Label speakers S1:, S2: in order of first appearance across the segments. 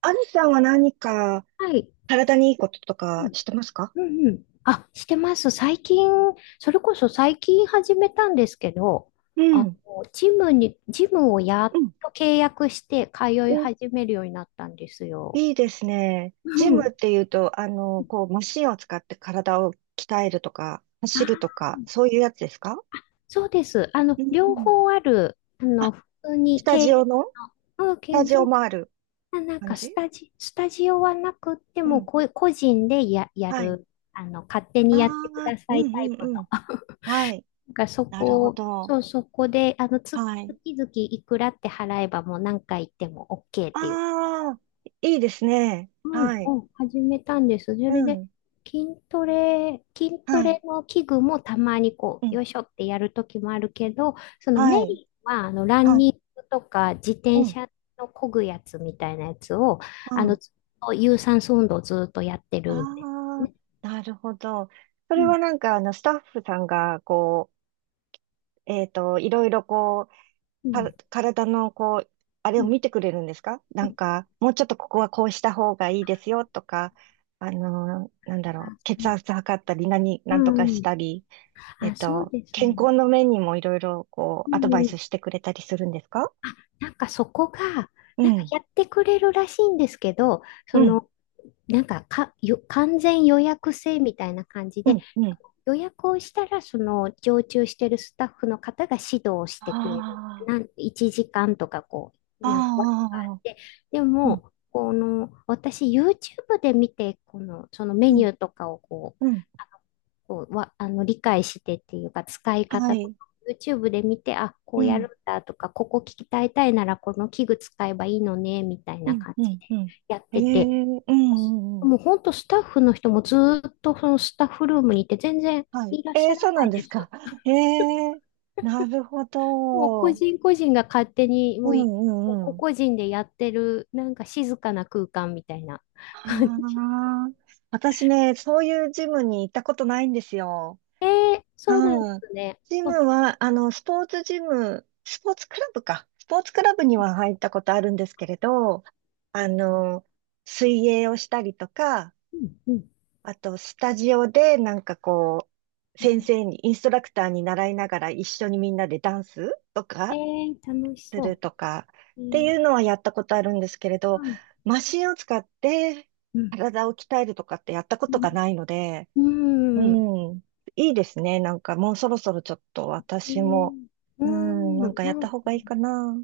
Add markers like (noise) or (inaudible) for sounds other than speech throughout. S1: アミさんは何か
S2: はい。
S1: 体にいいことと
S2: う
S1: か
S2: ん。
S1: してますか？
S2: うんうん。あ、してます。最近、それこそ最近始めたんですけど、
S1: う
S2: あの、
S1: ん。
S2: ジムをやっ
S1: うん。
S2: と契約して通い
S1: お、
S2: 始めるようになったんですよ。
S1: いいですね。ジ
S2: う
S1: ムっ
S2: ん。
S1: ていうと、こう、マシンを使って体を鍛えるとか、走ると
S2: あ、
S1: か、そういうやつですか？
S2: そうです。
S1: うんう
S2: 両
S1: ん。
S2: 方ある、
S1: あ、
S2: 普通
S1: ス
S2: に
S1: タ
S2: 系
S1: ジオ
S2: 列
S1: のス
S2: の、うん、
S1: タ
S2: け
S1: ジオ
S2: そう、
S1: もある
S2: あ、
S1: 感じ。
S2: スタジオはなくって
S1: う
S2: も、
S1: ん。
S2: こう個人でや
S1: はい。
S2: る、あの、勝手
S1: あ
S2: にやってく
S1: あ、
S2: だ
S1: う
S2: さい
S1: ん
S2: タイ
S1: う
S2: プ
S1: んうん。
S2: の。
S1: はい。なるほど。
S2: そこで、あの、
S1: はい。
S2: 月々いくらって払えばもう何回行っても OK っていう。
S1: ああ、いいですね。
S2: うん
S1: はい。
S2: うん、始めたんです。そ
S1: う
S2: れで、
S1: ん。
S2: 筋ト
S1: はい。
S2: レの器具もたまにこ
S1: う
S2: う、
S1: ん。
S2: よいしょってやるときもあるけど、その
S1: は
S2: メ
S1: い。
S2: インは、あの、ラン
S1: はい。
S2: ニングとか自転
S1: うん。
S2: 車の漕ぐやつみたいなやつを、
S1: う
S2: あの、
S1: ん。
S2: ずっと有酸素運動をずっとやってるんで
S1: あ
S2: すね。
S1: あ、なるほど。そ
S2: う
S1: れ
S2: ん、
S1: はなんか、スタッフさんが、こう、いろいろこう、
S2: うん、
S1: 体の、こう、あれ
S2: う
S1: を
S2: ん、
S1: 見てくれるんですか？な
S2: う
S1: ん
S2: ん。
S1: か、もうちょっとここはこうした方がいいですよとか、なんだろ
S2: あ、
S1: う、
S2: そ
S1: 血
S2: う。
S1: 圧測ったり、
S2: う
S1: なんとかし
S2: ん。
S1: たり、
S2: あ、そうです
S1: 健
S2: ね。
S1: 康の面にもいろいろ、こう、
S2: う
S1: アドバイ
S2: ん、
S1: スしてくれたりするんですか？
S2: あ、なんかそこが、
S1: う
S2: なんか
S1: ん、
S2: やってくれるらしいんですけど、
S1: う
S2: そ
S1: ん、
S2: の、完全予約制みたいな感じ
S1: う
S2: で、
S1: ん、うん。
S2: 予約をしたら、その常駐してるスタッフの方が指導をしてくれる。
S1: あ
S2: 1時間とかこう、
S1: あ、
S2: なんか枠があ
S1: あ
S2: っ
S1: あ、
S2: て、で
S1: うん、
S2: も、この、私 YouTube で見て、この、そのメ
S1: うん、
S2: ニューとかをこう、
S1: うん。
S2: ああの、理解してっていうか、使い
S1: は
S2: 方とか、
S1: い、
S2: YouTube で見て、あ、こ
S1: う
S2: うやる
S1: ん。
S2: んだとか、ここ聞きたいたいなら、この器具使えばいいのね、みたい
S1: う
S2: な
S1: ん
S2: 感
S1: う
S2: じで
S1: んうん。
S2: やっ
S1: え
S2: て
S1: え
S2: て、
S1: うんうんうん。
S2: もう本当スタッフの人もずーっとそのスタッフルームにいて全然
S1: はい。
S2: いらっし
S1: え
S2: ゃ
S1: え、
S2: ら
S1: そ
S2: な
S1: うなん
S2: い
S1: で
S2: で
S1: す
S2: す。
S1: か。ええ、なるほ
S2: もう
S1: ど。
S2: 個
S1: うん
S2: 人個人が勝手に
S1: う
S2: もうい、もう
S1: ん
S2: 個
S1: うん。
S2: 々人でやってるなんか静かな空間みたいな感じ。
S1: ああ、私ね、そういうジムに行ったことないんですよ。
S2: (laughs) えー、そうなんで
S1: うん。
S2: すね。
S1: ジ
S2: あ、
S1: ムは、スポーツジム、スポーツクラブか。スポーツクラブには入ったことあるんですけれど、あの、水泳をしたりとか、
S2: うんう
S1: あと、スタジオで、なんかこう、先
S2: ん。
S1: 生に、インストラクターに習いながら一緒にみんなでダンスと
S2: え
S1: か
S2: ー、楽し
S1: す
S2: そ
S1: るとか
S2: う。え
S1: って
S2: ー、
S1: いうのはやったことあるんですけれど、
S2: うん、
S1: マシンを使って
S2: うん、
S1: 体を鍛えるとかってやったこ
S2: う
S1: とがないので、
S2: ん、
S1: う
S2: うん、
S1: ん、いいですね。なんかもうそろそろちょっと
S2: え
S1: 私
S2: ー、
S1: も、
S2: う
S1: うん、
S2: ん、
S1: なんかやった方がいいかな、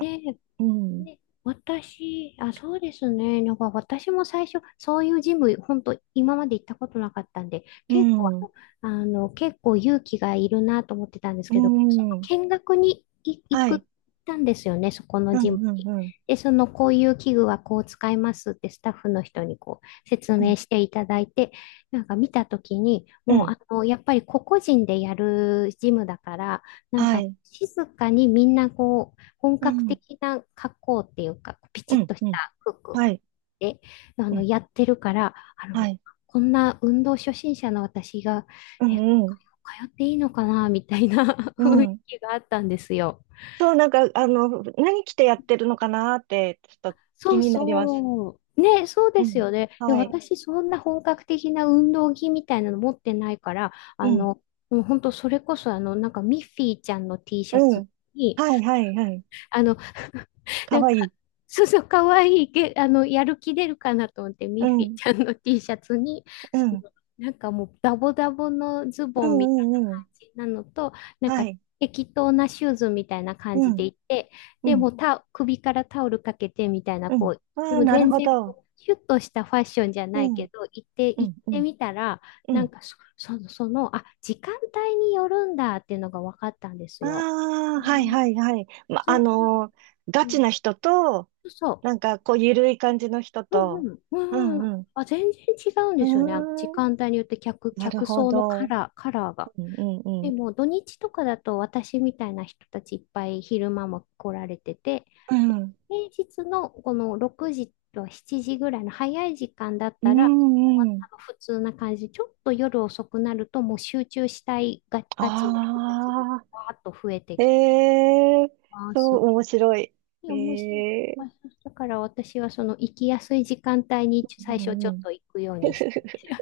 S2: えー、
S1: うん、
S2: ね、私、あ、そうですね。なんか私も最初、そういうジム、本当今まで行ったことなかったんで、
S1: う
S2: 結構、あ
S1: ん、
S2: の、あの結構勇気がいるなと思ってたんです
S1: う
S2: けど、その
S1: ん、
S2: 見学に行
S1: は
S2: くっ
S1: い、
S2: たんですよね、そこの
S1: う
S2: ジム
S1: ん、う
S2: に。
S1: ん、うん、
S2: で、その、こういう器具はこう使いますってスタッフの人にこう説
S1: う
S2: 明
S1: ん、
S2: していただいて、なんか見たときに、
S1: う
S2: もう、
S1: ん、
S2: あの、やっぱり個々人でやるジムだから、なん
S1: は
S2: か
S1: い。
S2: 静かにみんなこう、本
S1: う
S2: 格
S1: ん
S2: 的な格好っていうか、ピチ
S1: う
S2: ッ
S1: ん、
S2: とし
S1: うん、
S2: た服
S1: はい、
S2: で、あ
S1: う
S2: の、
S1: ん、
S2: やってるから、あ
S1: は
S2: の、
S1: い、
S2: こんな運動初心者の私が、
S1: う
S2: え、
S1: ん、うん、
S2: 通っていいのかな、みたいな (laughs)
S1: う
S2: 雰囲
S1: ん。
S2: 気があったんですよ。
S1: そう、なんか、何着てやってるのかなーって、ちょっと気
S2: そう
S1: になります。
S2: そう。ね、そう
S1: う
S2: です
S1: ん、
S2: よね。いや、
S1: はい、
S2: 私、そんな本格的な運動着みたいなの持ってないから、
S1: う
S2: あ
S1: ん、
S2: の、もう本当、それこそ、あの、なんか、ミッフィーちゃんの T シャ
S1: う
S2: ツ
S1: ん、
S2: に、
S1: はい、はい、はい、
S2: あの、(laughs)
S1: か
S2: なん
S1: わい
S2: か、
S1: い。
S2: そうそう、かわいいけ、あの、やる気出るかなと思って、ミ
S1: う
S2: ッフィー
S1: ん、
S2: ちゃんの T シャツに、
S1: う
S2: そ
S1: ん、
S2: の、なんかもう、ダボダボのズ
S1: う
S2: ボンみたい
S1: ん、うん、うん、
S2: な感じなのと、なん
S1: は
S2: か、
S1: い、
S2: 適当なシューズみたいな感
S1: う
S2: じ
S1: ん、
S2: でいて、
S1: う
S2: で
S1: ん、
S2: も首からタオルかけてみたいな、
S1: う
S2: こ
S1: ん。
S2: う、
S1: あ
S2: で
S1: あ、
S2: も
S1: なる
S2: 全
S1: ほ
S2: 然
S1: ど。
S2: こう、シュッとしたファッションじゃ
S1: う
S2: ない
S1: ん、
S2: けど、
S1: う
S2: 行っ
S1: ん、う
S2: て
S1: ん、
S2: みたら、
S1: うん。
S2: あ、時間帯によるんだっていうのが分かったんです
S1: あ
S2: よ。う
S1: あ、はい、
S2: ん、
S1: はい、はい。ま、
S2: そういう、
S1: ガ
S2: う
S1: チ
S2: ん、
S1: な人と、
S2: そうそ
S1: なんか、こう、ゆるい感じの人
S2: う。う
S1: と、
S2: んうん。
S1: う
S2: うんうん。
S1: ん、うん。
S2: あ、全然違うん
S1: う
S2: ですよね。あの時
S1: ーん、
S2: 間帯によって
S1: なる
S2: 客
S1: ほ
S2: 層の
S1: ど。
S2: カラーが。
S1: うんうんう
S2: で
S1: ん。
S2: も土日とかだと私みたいな人たちいっぱい昼間も来られてて、
S1: う
S2: で
S1: ん。
S2: 平日のこの6時と7時ぐらいの早い時間だっ
S1: う
S2: たら、終わっ
S1: んう
S2: た
S1: ん。
S2: の普通な感じで、ちょっと夜遅くなるともう集中したいが、ガチの人たちが
S1: ああ、
S2: わーっと増えて
S1: え
S2: きて、
S1: えー、
S2: あー
S1: そ
S2: す
S1: う、面白い。
S2: い
S1: え
S2: や面白い。
S1: えー、
S2: あ、そうだから私はその行きやすい時間帯に
S1: う
S2: 最初ち
S1: ん
S2: ょっ
S1: うん。
S2: と行くようにしてま、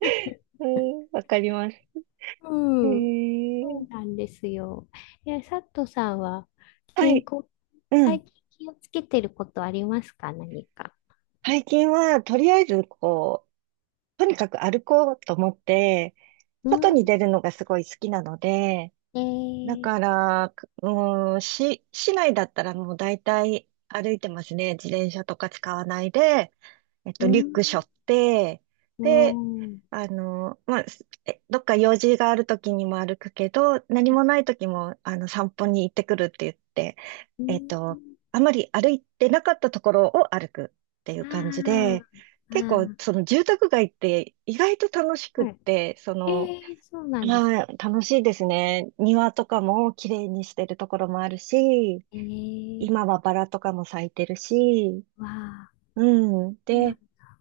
S1: (laughs) うん、わかります。
S2: うん。そ
S1: え
S2: う
S1: え、
S2: なんですよ。え、佐藤さんは
S1: は
S2: 健
S1: い、
S2: 康、
S1: うん。
S2: 最近気をつけてることありますか何か。
S1: 最近は、とりあえず、こう、とにかく歩こうと思って、
S2: う
S1: 外に
S2: ん。
S1: 出るのがすごい好きなので、
S2: え
S1: だ
S2: ー、
S1: から、うん、市内だったらもう大体歩いてますね。自転車とか使わないで、
S2: う
S1: リュッ
S2: ん。
S1: ク背負って、
S2: お
S1: で、
S2: ー。
S1: まあ、すえどっか用事がある時にも歩くけど、何もない時も、散歩に行ってくるって言って、
S2: う
S1: えっ
S2: ん。
S1: と、あまり歩いてなかったところを歩くっていう感じ
S2: あ
S1: で、
S2: あ。
S1: 結構、
S2: あ
S1: その住宅街って意外と楽し
S2: あ。
S1: くっ
S2: はい。
S1: て、そ
S2: え
S1: の、
S2: ー、そうなんですね。
S1: はい、楽しいですね。庭とかも綺麗にしてるところもあるし、
S2: えー、
S1: 今はバラとかも咲いてるし、
S2: わあ。
S1: うん。
S2: そうな
S1: で、
S2: ん、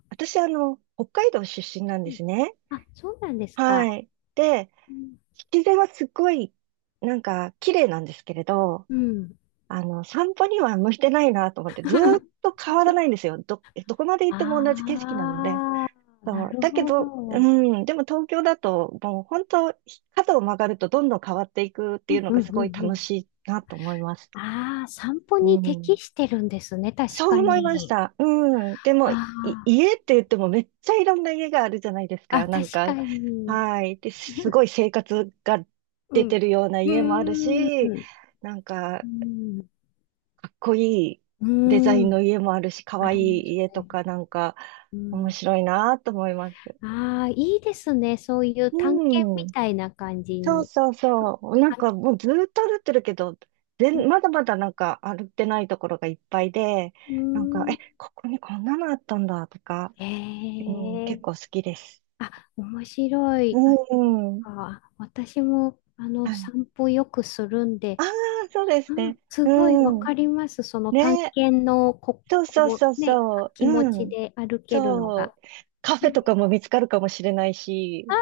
S1: 私、北海道出身なん
S2: う
S1: で
S2: ん、
S1: すね。
S2: あ、そうなんですか。
S1: はい。で、
S2: うん。
S1: 自然はすっごい、なんか、綺麗なんですけれど、
S2: うん。
S1: 散歩には向いてないなと思って、ずーっ
S2: (laughs)
S1: と変わらないんですよ。どこまで行
S2: あ
S1: っても同じ景色なので。
S2: あ、な
S1: そう。
S2: る
S1: だけ
S2: ほ
S1: ど、う
S2: ど。
S1: ん、でも東京だと、もう本当、角を曲がるとどんどん変わっていくって
S2: う
S1: いう
S2: ん
S1: の
S2: うん
S1: がす
S2: う
S1: ごい
S2: んう
S1: 楽
S2: ん。
S1: しいなと思います。
S2: ああ、散歩
S1: う
S2: に適
S1: ん。
S2: してるんですね、確
S1: そう
S2: か
S1: 思いまし
S2: に。
S1: た。うん。でも、
S2: あ
S1: 家って言ってもめっちゃいろんな家があるじゃないです
S2: あ、あ、
S1: か。なん
S2: 確か
S1: か、
S2: に。
S1: はい。で、すごい生活が
S2: う
S1: 出
S2: ん。
S1: て
S2: う
S1: るような家もある
S2: ーん。
S1: し、なん
S2: う
S1: か、
S2: ん。
S1: かっこいい
S2: うー
S1: デザイン
S2: ん。
S1: の家もあるし、か
S2: あ
S1: わい
S2: ります
S1: い家と
S2: ね。
S1: か、なんか、
S2: う
S1: 面
S2: ん。
S1: 白いなと思います。
S2: ああ、いいですね。そういう探検
S1: うん。
S2: みたいな感じ
S1: そう
S2: に。
S1: そうそう。なん
S2: あ、
S1: かもうずーっと歩ってるけど、
S2: うん。
S1: まだまだなんか歩ってないところがいっぱいで、
S2: う
S1: なんか、
S2: ー
S1: え、
S2: ん。
S1: ここにこんなのあったんだとか、うん、結
S2: え
S1: 構好
S2: え、
S1: きです。
S2: あ、面白
S1: う
S2: い。あ、
S1: んうん。
S2: なんか私も、あの、
S1: はい。
S2: 散歩よくするんで、
S1: ああ、そうです
S2: うん、
S1: ね。
S2: すごいわ
S1: うん。
S2: かります。その探
S1: ね。
S2: 検の、
S1: そうそう
S2: こ
S1: そう
S2: うね、
S1: そう。
S2: 気持
S1: う
S2: ち
S1: ん。
S2: で歩けるの
S1: そ
S2: が。
S1: う。カフェとかも見つかるかもしれない
S2: あ
S1: し。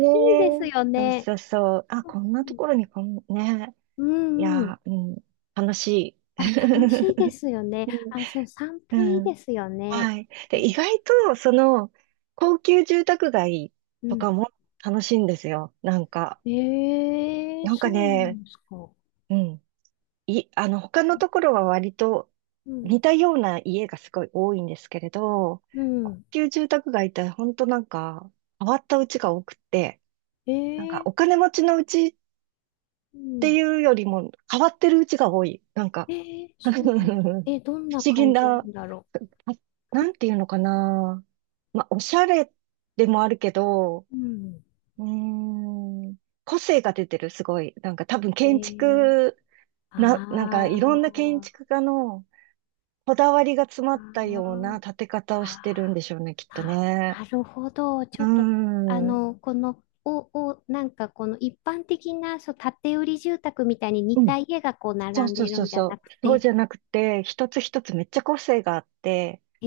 S2: あー、いいです
S1: え。
S2: よ
S1: そう
S2: ね。
S1: そうそう。あ、こんなところにこん、ね。
S2: う
S1: い
S2: んうん。
S1: やー、うん。楽しい。
S2: あ、楽しいで
S1: (laughs)
S2: すよね。あ、
S1: う
S2: そう、散歩
S1: ん
S2: いい
S1: うん。
S2: ですよね。
S1: はい。
S2: う
S1: で、意
S2: ん
S1: 外と、その、高級住宅街
S2: う
S1: とか
S2: ん。
S1: も楽しいんですよ。なんか、
S2: ええ、
S1: なんか
S2: そうな
S1: ね、
S2: んですか。
S1: うん。他のところは割と
S2: うん。
S1: 似たような家がすごい多いんですけれど、
S2: う
S1: 高
S2: ん。
S1: 級住宅街って本当なんか、変わった家が多くって、なんか、
S2: え
S1: お
S2: え、
S1: 金持ちの家っ
S2: う
S1: て
S2: ん。
S1: いうよりも、変わってる家が多い。なんか、
S2: えー、
S1: (laughs)
S2: そうなんだ。
S1: 不
S2: え、どんな
S1: 思議
S2: 感じ
S1: な、
S2: な
S1: あ、
S2: んだろ
S1: なんていうのかな。まあ、おしゃれでもあるけど、
S2: う。うん。
S1: うーん、個性が出てる、すごい。なんか多分
S2: え
S1: 建
S2: ー、
S1: 築、なんか
S2: あ
S1: いろんな建
S2: ー、
S1: 築家のこだわりが詰ま
S2: あ
S1: ったような
S2: ー、
S1: 建て方をしてるん
S2: あ
S1: でしょうね、き
S2: ー、
S1: っと
S2: あ、
S1: ね。
S2: なるほど。ち
S1: う
S2: ょ
S1: ー
S2: っと、あ
S1: ん、う
S2: の、この、お、お、なんかこの一般的な、そう、建て売り住宅みたいに似
S1: ん、
S2: た家がこう
S1: そう
S2: 並ん
S1: そう
S2: で
S1: そ
S2: る
S1: う
S2: んじゃ
S1: そ
S2: な
S1: う。
S2: く
S1: そう
S2: て、
S1: じゃなくて、一つ一つめっちゃ個性があって、
S2: え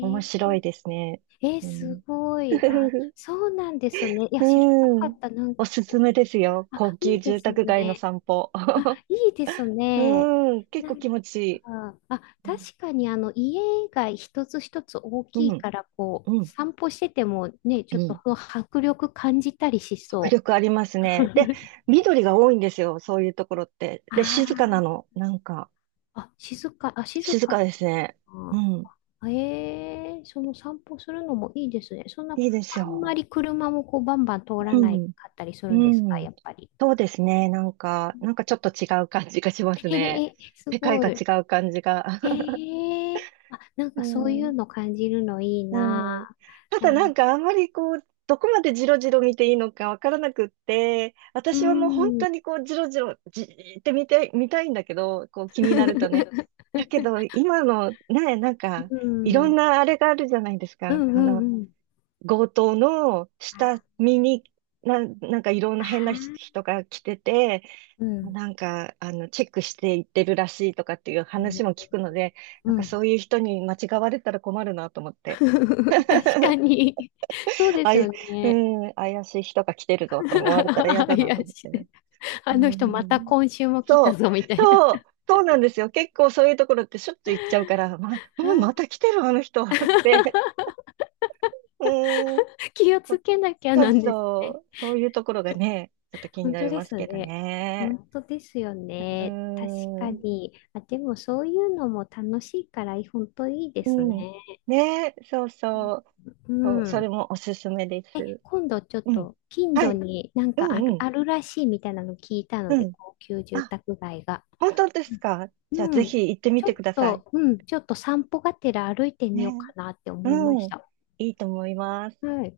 S1: 面白いですね。
S2: えー、
S1: う
S2: す
S1: ん。
S2: ごい。あ、
S1: (laughs)
S2: そうなんですね。いや、
S1: う
S2: 知らなか
S1: ん。
S2: った。なん
S1: お
S2: か
S1: すす
S2: こう。
S1: めですよ。
S2: あ、
S1: 高
S2: い
S1: 級
S2: いで
S1: 住
S2: す
S1: 宅街の
S2: ね。
S1: 散歩。
S2: あ、
S1: (laughs)
S2: いいですね。
S1: うん。結
S2: な
S1: 構
S2: ん
S1: 気
S2: か、
S1: 持ちいい。
S2: あ、確かにあの家が一つ一つ大き
S1: う
S2: い
S1: ん。
S2: から、こ
S1: う
S2: う、
S1: ん。
S2: 散歩しててもね、
S1: う
S2: ちょっと
S1: ん。
S2: 迫力感じたりし
S1: 迫
S2: そ
S1: 力あり
S2: う。
S1: ますね。で、
S2: (laughs)
S1: 緑が多いんですよ。そういうところって。で、
S2: あ
S1: 静かなの。なんか、
S2: あ、あ、静
S1: 静
S2: か
S1: かですね。う
S2: な。
S1: ん。
S2: ええ、その散歩するのもいいですね。そんな、
S1: いいです
S2: あんま
S1: よ。
S2: り車もこうバンバン通らな
S1: う
S2: い
S1: ん。
S2: かったりするんですか、
S1: うん。
S2: やっぱり。
S1: そうですね。なんか、なんかちょっと違う感じがします
S2: (laughs) へ
S1: ね。
S2: へ、す
S1: 世界
S2: ご
S1: が
S2: い。
S1: 違う感じが。(laughs)
S2: へえ、あ、なん
S1: う
S2: かそういう
S1: ん。
S2: の感じるのいい
S1: うん。
S2: な。
S1: た
S2: あ、
S1: だなんかあんまりこう、どこまでジロジロ見ていいのかわからなくって、
S2: う
S1: 私はもう本
S2: ん。
S1: 当にこう、ジロジロ、じーって見て、見たいんだけど、こう気になるとね。
S2: (laughs)
S1: だけど、今のね、なんか、
S2: う
S1: いろん
S2: ん。
S1: なあれがあるじゃないです
S2: う
S1: か。
S2: んうんうん。
S1: 強盗の下見に、なんかいろんな変な人が来てて、
S2: うん。
S1: なんか、チェックしていってるらしいとかっていう話も聞くので、
S2: う
S1: なんか
S2: ん。
S1: そういう人に間違われたら困るなと思っ
S2: (laughs)
S1: て。
S2: 確か
S1: (laughs)
S2: に。そうで
S1: あ
S2: すよ
S1: い、う
S2: ね。
S1: ん、怪しい人が来てるぞと思われたら嫌
S2: (laughs)
S1: だなと
S2: 怪
S1: 思っ
S2: し
S1: て。
S2: い。あの
S1: う
S2: 人また
S1: ん、
S2: 今週も来た
S1: そう、
S2: ぞみたい
S1: そう、
S2: な。
S1: そうなんですよ。結構そういうところってしょっちゅう行っちゃうから、ま、もうまた
S2: (laughs)
S1: 来てるあの人って。(laughs) うん、
S2: 気をつ
S1: そ
S2: けなきゃ
S1: そ
S2: な
S1: う
S2: んです
S1: そ
S2: ね。
S1: う、そういうところがね、ちょっと気に
S2: 本
S1: な
S2: 当
S1: り
S2: で
S1: ます
S2: す
S1: けど
S2: ね。
S1: ね。
S2: 本当ですよ
S1: う
S2: ね。確か
S1: ん、
S2: に。あ、でもそういうのも楽しいから、本当いいです
S1: うん、
S2: ね。
S1: ね、そうそう、
S2: う
S1: そう、そ
S2: ん。
S1: れもおすすめで
S2: え、
S1: す。
S2: 今度ちょっ
S1: うん、
S2: と近
S1: は
S2: 所
S1: い、
S2: になん
S1: う
S2: かあ
S1: ん、
S2: る、
S1: うん、
S2: あるらしいみたいなの聞いたの
S1: う
S2: で、
S1: ん。
S2: 高級住
S1: あ、
S2: 宅街が。
S1: 本当ですか？じゃあ
S2: う
S1: ぜ
S2: ん。
S1: ひ行ってみ
S2: ちょ
S1: て
S2: っ
S1: ください。
S2: と、うん、ちょっと散歩がてら歩いて
S1: ね。
S2: みようかなって思いま
S1: う
S2: し
S1: ん。
S2: た。
S1: いいと思います。
S2: はい。